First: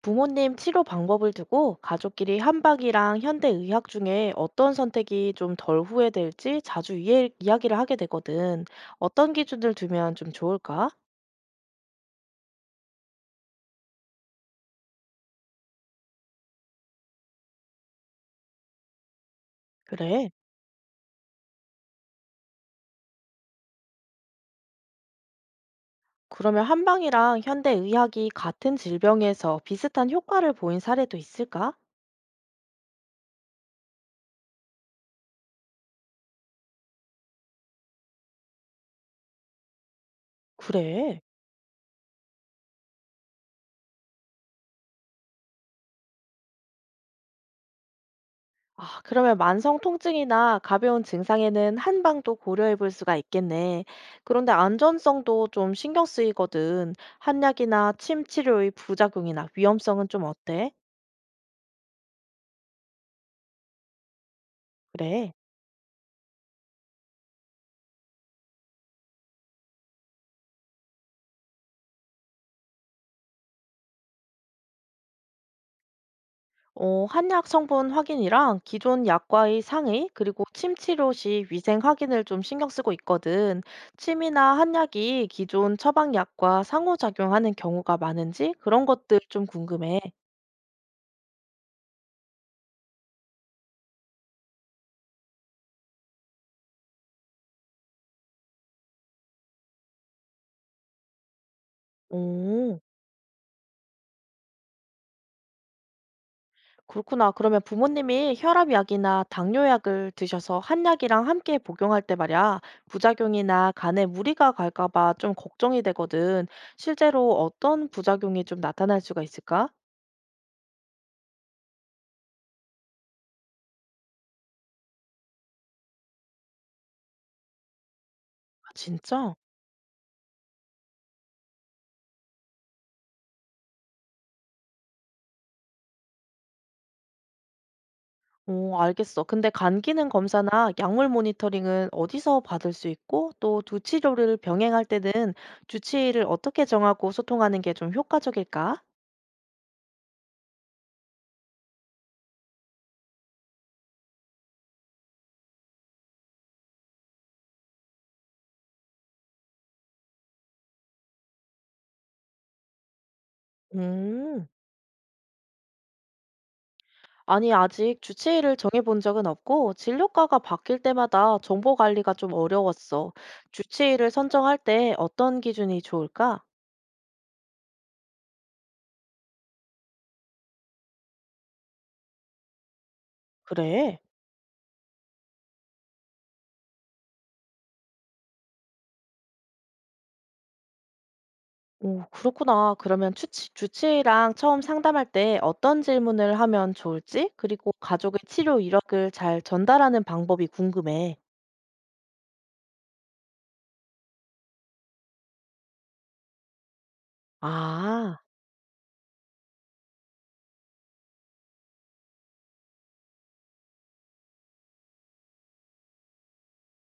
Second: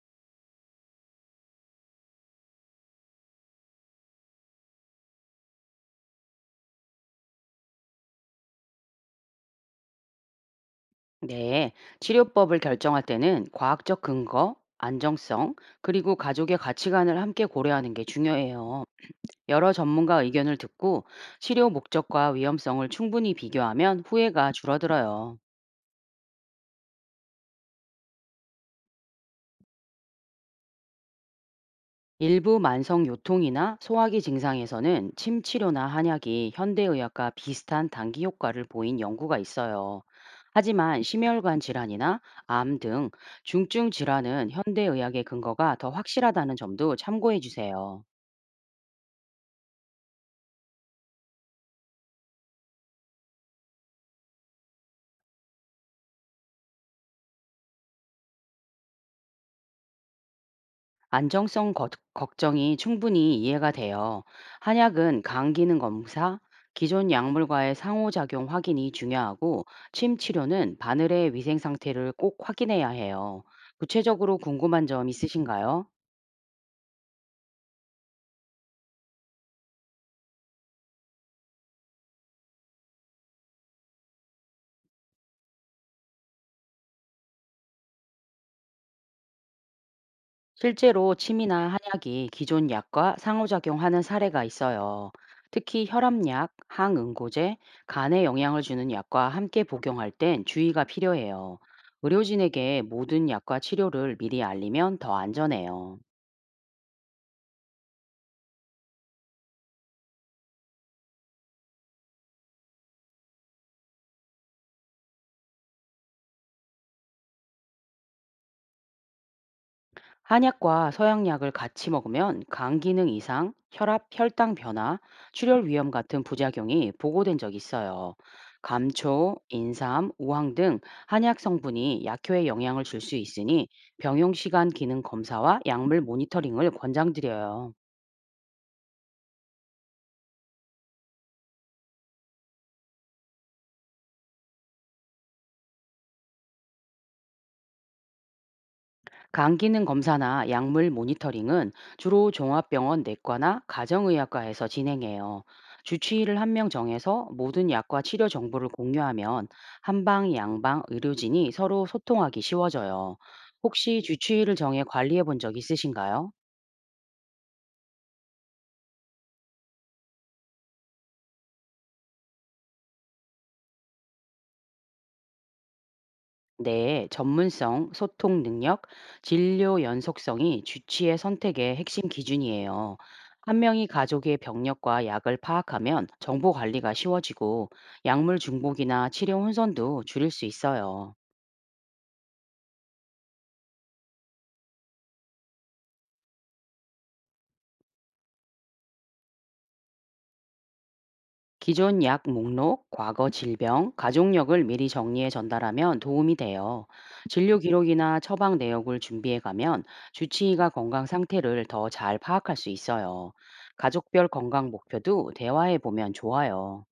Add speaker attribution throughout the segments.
Speaker 1: 부모님 치료 방법을 두고 가족끼리 한방이랑 현대의학 중에 어떤 선택이 좀 덜 후회될지 자주 이야기를 하게 되거든. 어떤 기준을 두면 좀 좋을까?
Speaker 2: 네, 치료법을 결정할 때는 과학적 근거, 안정성, 그리고 가족의 가치관을 함께 고려하는 게 중요해요. 여러 전문가
Speaker 1: 그래.
Speaker 2: 의견을 듣고 치료 목적과 위험성을 충분히 비교하면 후회가 줄어들어요.
Speaker 1: 그러면 한방이랑 현대의학이 같은 질병에서 비슷한 효과를 보인 사례도 있을까?
Speaker 2: 일부 만성 요통이나 소화기 증상에서는 침치료나 한약이 현대의학과 비슷한 단기 효과를 보인 연구가 있어요. 하지만
Speaker 1: 그래.
Speaker 2: 심혈관 질환이나 암 등 중증 질환은 현대의학의 근거가 더 확실하다는 점도 참고해 주세요.
Speaker 1: 아, 그러면 만성 통증이나 가벼운 증상에는 한방도 고려해 볼 수가 있겠네. 그런데 안전성도 좀 신경 쓰이거든. 한약이나 침 치료의 부작용이나 위험성은 좀 어때?
Speaker 2: 안정성 거- 걱정이 충분히 이해가 돼요. 한약은
Speaker 1: 그래.
Speaker 2: 간 기능 검사, 기존 약물과의 상호작용 확인이 중요하고 침 치료는 바늘의 위생 상태를 꼭 확인해야 해요. 구체적으로 궁금한 점 있으신가요?
Speaker 1: 한약 성분 확인이랑 기존 약과의 상의, 그리고 침 치료 시 위생 확인을 좀 신경 쓰고 있거든. 침이나 한약이 기존 처방약과 상호작용하는 경우가 많은지 그런 것들 좀 궁금해.
Speaker 2: 실제로 침이나 한약이 기존 약과 상호작용하는 사례가 있어요. 특히 혈압약, 항응고제, 간에 영향을 주는 약과 함께 복용할 땐 주의가 필요해요.
Speaker 1: 오.
Speaker 2: 의료진에게 모든 약과 치료를 미리 알리면 더 안전해요.
Speaker 1: 그렇구나. 그러면 부모님이 혈압약이나 당뇨약을 드셔서 한약이랑 함께 복용할 때 말이야, 부작용이나 간에 무리가 갈까 봐 좀 걱정이 되거든. 실제로 어떤 부작용이 좀 나타날 수가 있을까?
Speaker 2: 한약과 서양약을 같이 먹으면 간 기능 이상, 혈압, 혈당 변화, 출혈 위험 같은 부작용이 보고된 적이 있어요.
Speaker 1: 아, 진짜?
Speaker 2: 감초, 인삼, 우황 등 한약 성분이 약효에 영향을 줄 수 있으니 병용 시간 기능 검사와 약물 모니터링을 권장드려요.
Speaker 1: 오, 알겠어. 근데 간 기능 검사나 약물 모니터링은 어디서 받을 수 있고, 또 두 치료를 병행할 때는 주치의를 어떻게 정하고 소통하는 게 좀 효과적일까?
Speaker 2: 간 기능 검사나 약물 모니터링은 주로 종합병원 내과나 가정의학과에서 진행해요. 주치의를 한 명 정해서 모든 약과 치료 정보를 공유하면 한방, 양방, 의료진이 서로 소통하기 쉬워져요. 혹시
Speaker 1: 음.
Speaker 2: 주치의를 정해 관리해 본 적 있으신가요?
Speaker 1: 아니, 아직 주치의를 정해본 적은 없고, 진료과가 바뀔 때마다 정보 관리가 좀 어려웠어. 주치의를 선정할 때 어떤 기준이 좋을까?
Speaker 2: 네, 전문성, 소통 능력, 진료 연속성이 주치의 선택의 핵심 기준이에요. 한 명이
Speaker 1: 그래.
Speaker 2: 가족의 병력과 약을 파악하면 정보 관리가 쉬워지고 약물 중복이나 치료 혼선도 줄일 수 있어요.
Speaker 1: 오, 그렇구나. 그러면 주치의랑 처음 상담할 때 어떤 질문을 하면 좋을지, 그리고 가족의 치료 이력을 잘 전달하는 방법이 궁금해.
Speaker 2: 기존 약 목록, 과거 질병, 가족력을 미리 정리해 전달하면 도움이 돼요. 진료
Speaker 1: 아,
Speaker 2: 기록이나 처방 내역을 준비해 가면 주치의가 건강 상태를 더 잘 파악할 수 있어요. 가족별 건강 목표도 대화해 보면 좋아요.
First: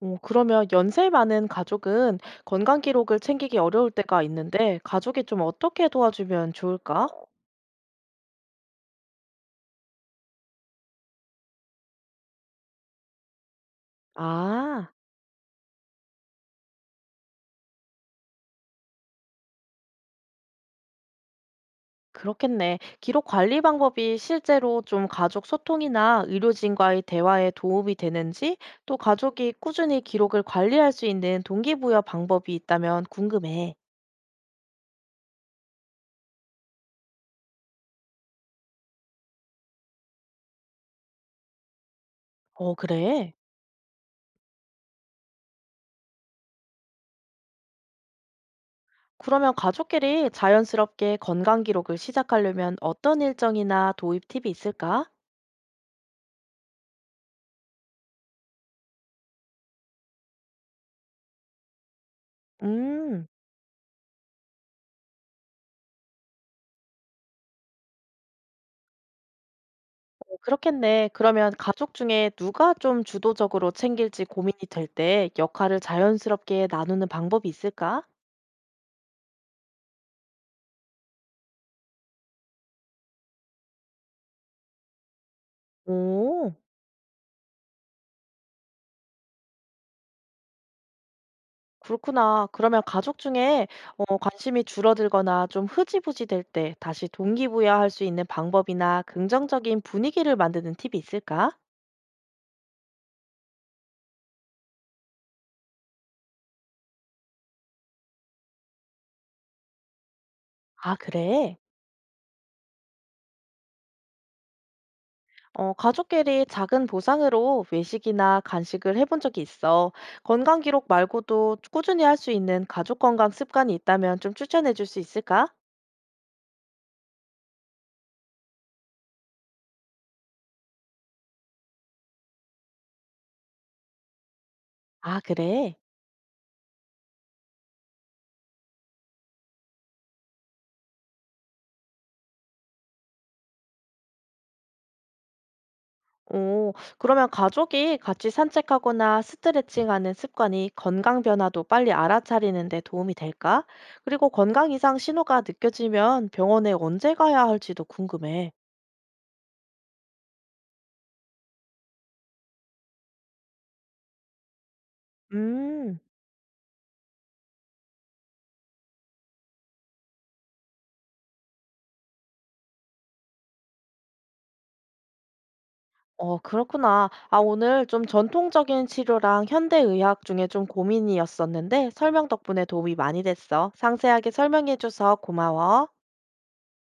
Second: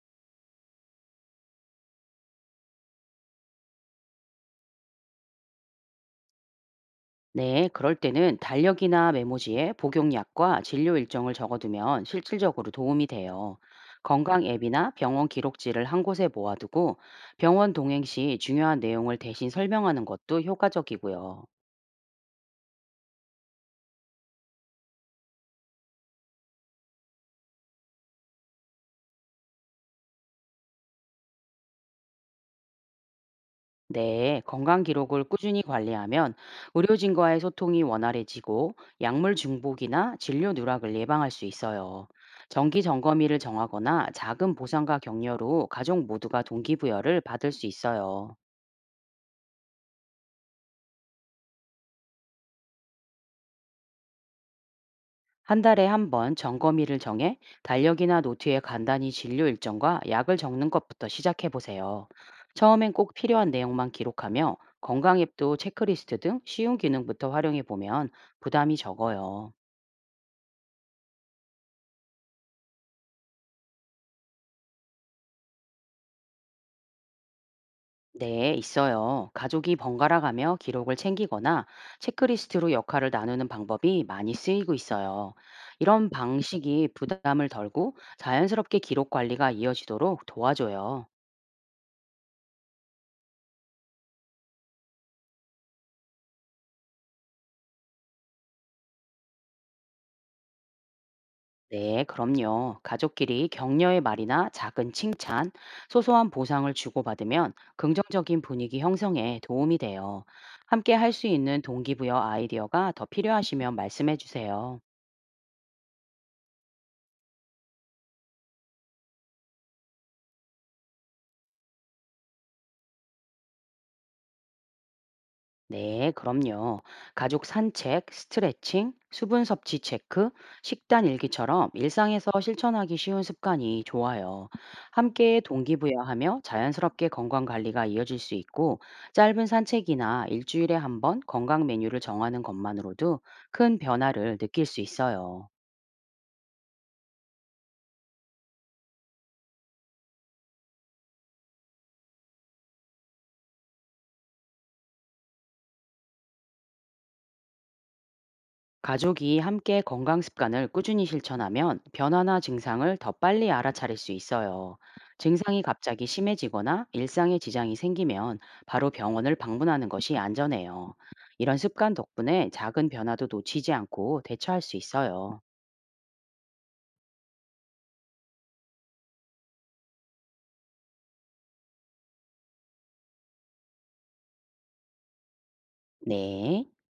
Speaker 1: 오, 그러면 연세 많은 가족은 건강 기록을 챙기기 어려울 때가 있는데, 가족이 좀 어떻게 도와주면 좋을까?
Speaker 2: 네, 그럴 때는 달력이나 메모지에 복용약과 진료 일정을 적어두면 실질적으로 도움이 돼요. 건강
Speaker 1: 아.
Speaker 2: 앱이나 병원 기록지를 한 곳에 모아두고 병원 동행 시 중요한 내용을 대신 설명하는 것도 효과적이고요.
Speaker 1: 그렇겠네. 기록 관리 방법이 실제로 좀 가족 소통이나 의료진과의 대화에 도움이 되는지, 또 가족이 꾸준히 기록을 관리할 수 있는 동기부여 방법이 있다면 궁금해.
Speaker 2: 네, 건강 기록을 꾸준히 관리하면 의료진과의 소통이 원활해지고 약물 중복이나 진료 누락을 예방할 수 있어요.
Speaker 1: 어,
Speaker 2: 정기
Speaker 1: 그래?
Speaker 2: 점검일을 정하거나 작은 보상과 격려로 가족 모두가 동기부여를 받을 수 있어요.
Speaker 1: 그러면 가족끼리 자연스럽게 건강 기록을 시작하려면 어떤 일정이나 도입 팁이 있을까?
Speaker 2: 한 달에 한 번 점검일을 정해 달력이나 노트에 간단히 진료 일정과 약을 적는 것부터 시작해 보세요. 처음엔 꼭
Speaker 1: 음,
Speaker 2: 필요한 내용만 기록하며 건강 앱도 체크리스트 등 쉬운 기능부터 활용해 보면 부담이 적어요.
Speaker 1: 어, 그렇겠네. 그러면 가족 중에 누가 좀 주도적으로 챙길지 고민이 될 때 역할을 자연스럽게 나누는 방법이 있을까?
Speaker 2: 네, 있어요. 가족이 번갈아 가며 기록을 챙기거나 체크리스트로 역할을 나누는 방법이 많이 쓰이고 있어요. 이런
Speaker 1: 오.
Speaker 2: 방식이 부담을 덜고 자연스럽게 기록 관리가 이어지도록 도와줘요.
Speaker 1: 그렇구나. 그러면 가족 중에 관심이 줄어들거나 좀 흐지부지 될 때 다시 동기부여할 수 있는 방법이나 긍정적인 분위기를 만드는 팁이 있을까?
Speaker 2: 네, 그럼요. 가족끼리 격려의 말이나 작은 칭찬, 소소한 보상을 주고받으면 긍정적인 분위기 형성에 도움이 돼요. 함께
Speaker 1: 아,
Speaker 2: 할 수
Speaker 1: 그래?
Speaker 2: 있는 동기부여 아이디어가 더 필요하시면 말씀해 주세요.
Speaker 1: 가족끼리 작은 보상으로 외식이나 간식을 해본 적이 있어. 건강 기록 말고도 꾸준히 할 수 있는 가족 건강 습관이 있다면 좀 추천해 줄 수 있을까?
Speaker 2: 네, 그럼요. 가족 산책, 스트레칭, 수분 섭취 체크, 식단 일기처럼 일상에서 실천하기 쉬운 습관이 좋아요.
Speaker 1: 아,
Speaker 2: 함께
Speaker 1: 그래?
Speaker 2: 동기부여하며 자연스럽게 건강 관리가 이어질 수 있고, 짧은 산책이나 일주일에 한 번 건강 메뉴를 정하는 것만으로도 큰 변화를 느낄 수 있어요.
Speaker 1: 오, 그러면 가족이 같이 산책하거나 스트레칭하는 습관이 건강 변화도 빨리 알아차리는 데 도움이 될까? 그리고 건강 이상 신호가 느껴지면 병원에 언제 가야 할지도 궁금해.
Speaker 2: 가족이 함께 건강 습관을 꾸준히 실천하면 변화나 증상을 더 빨리 알아차릴 수 있어요. 증상이
Speaker 1: 음,
Speaker 2: 갑자기 심해지거나 일상에 지장이 생기면 바로 병원을 방문하는 것이 안전해요. 이런 습관 덕분에 작은 변화도 놓치지 않고 대처할 수 있어요.
Speaker 1: 그렇구나. 아, 오늘 좀 전통적인 치료랑 현대의학 중에 좀 고민이었었는데 설명 덕분에 도움이 많이 됐어. 상세하게 설명해줘서 고마워.
Speaker 2: 네.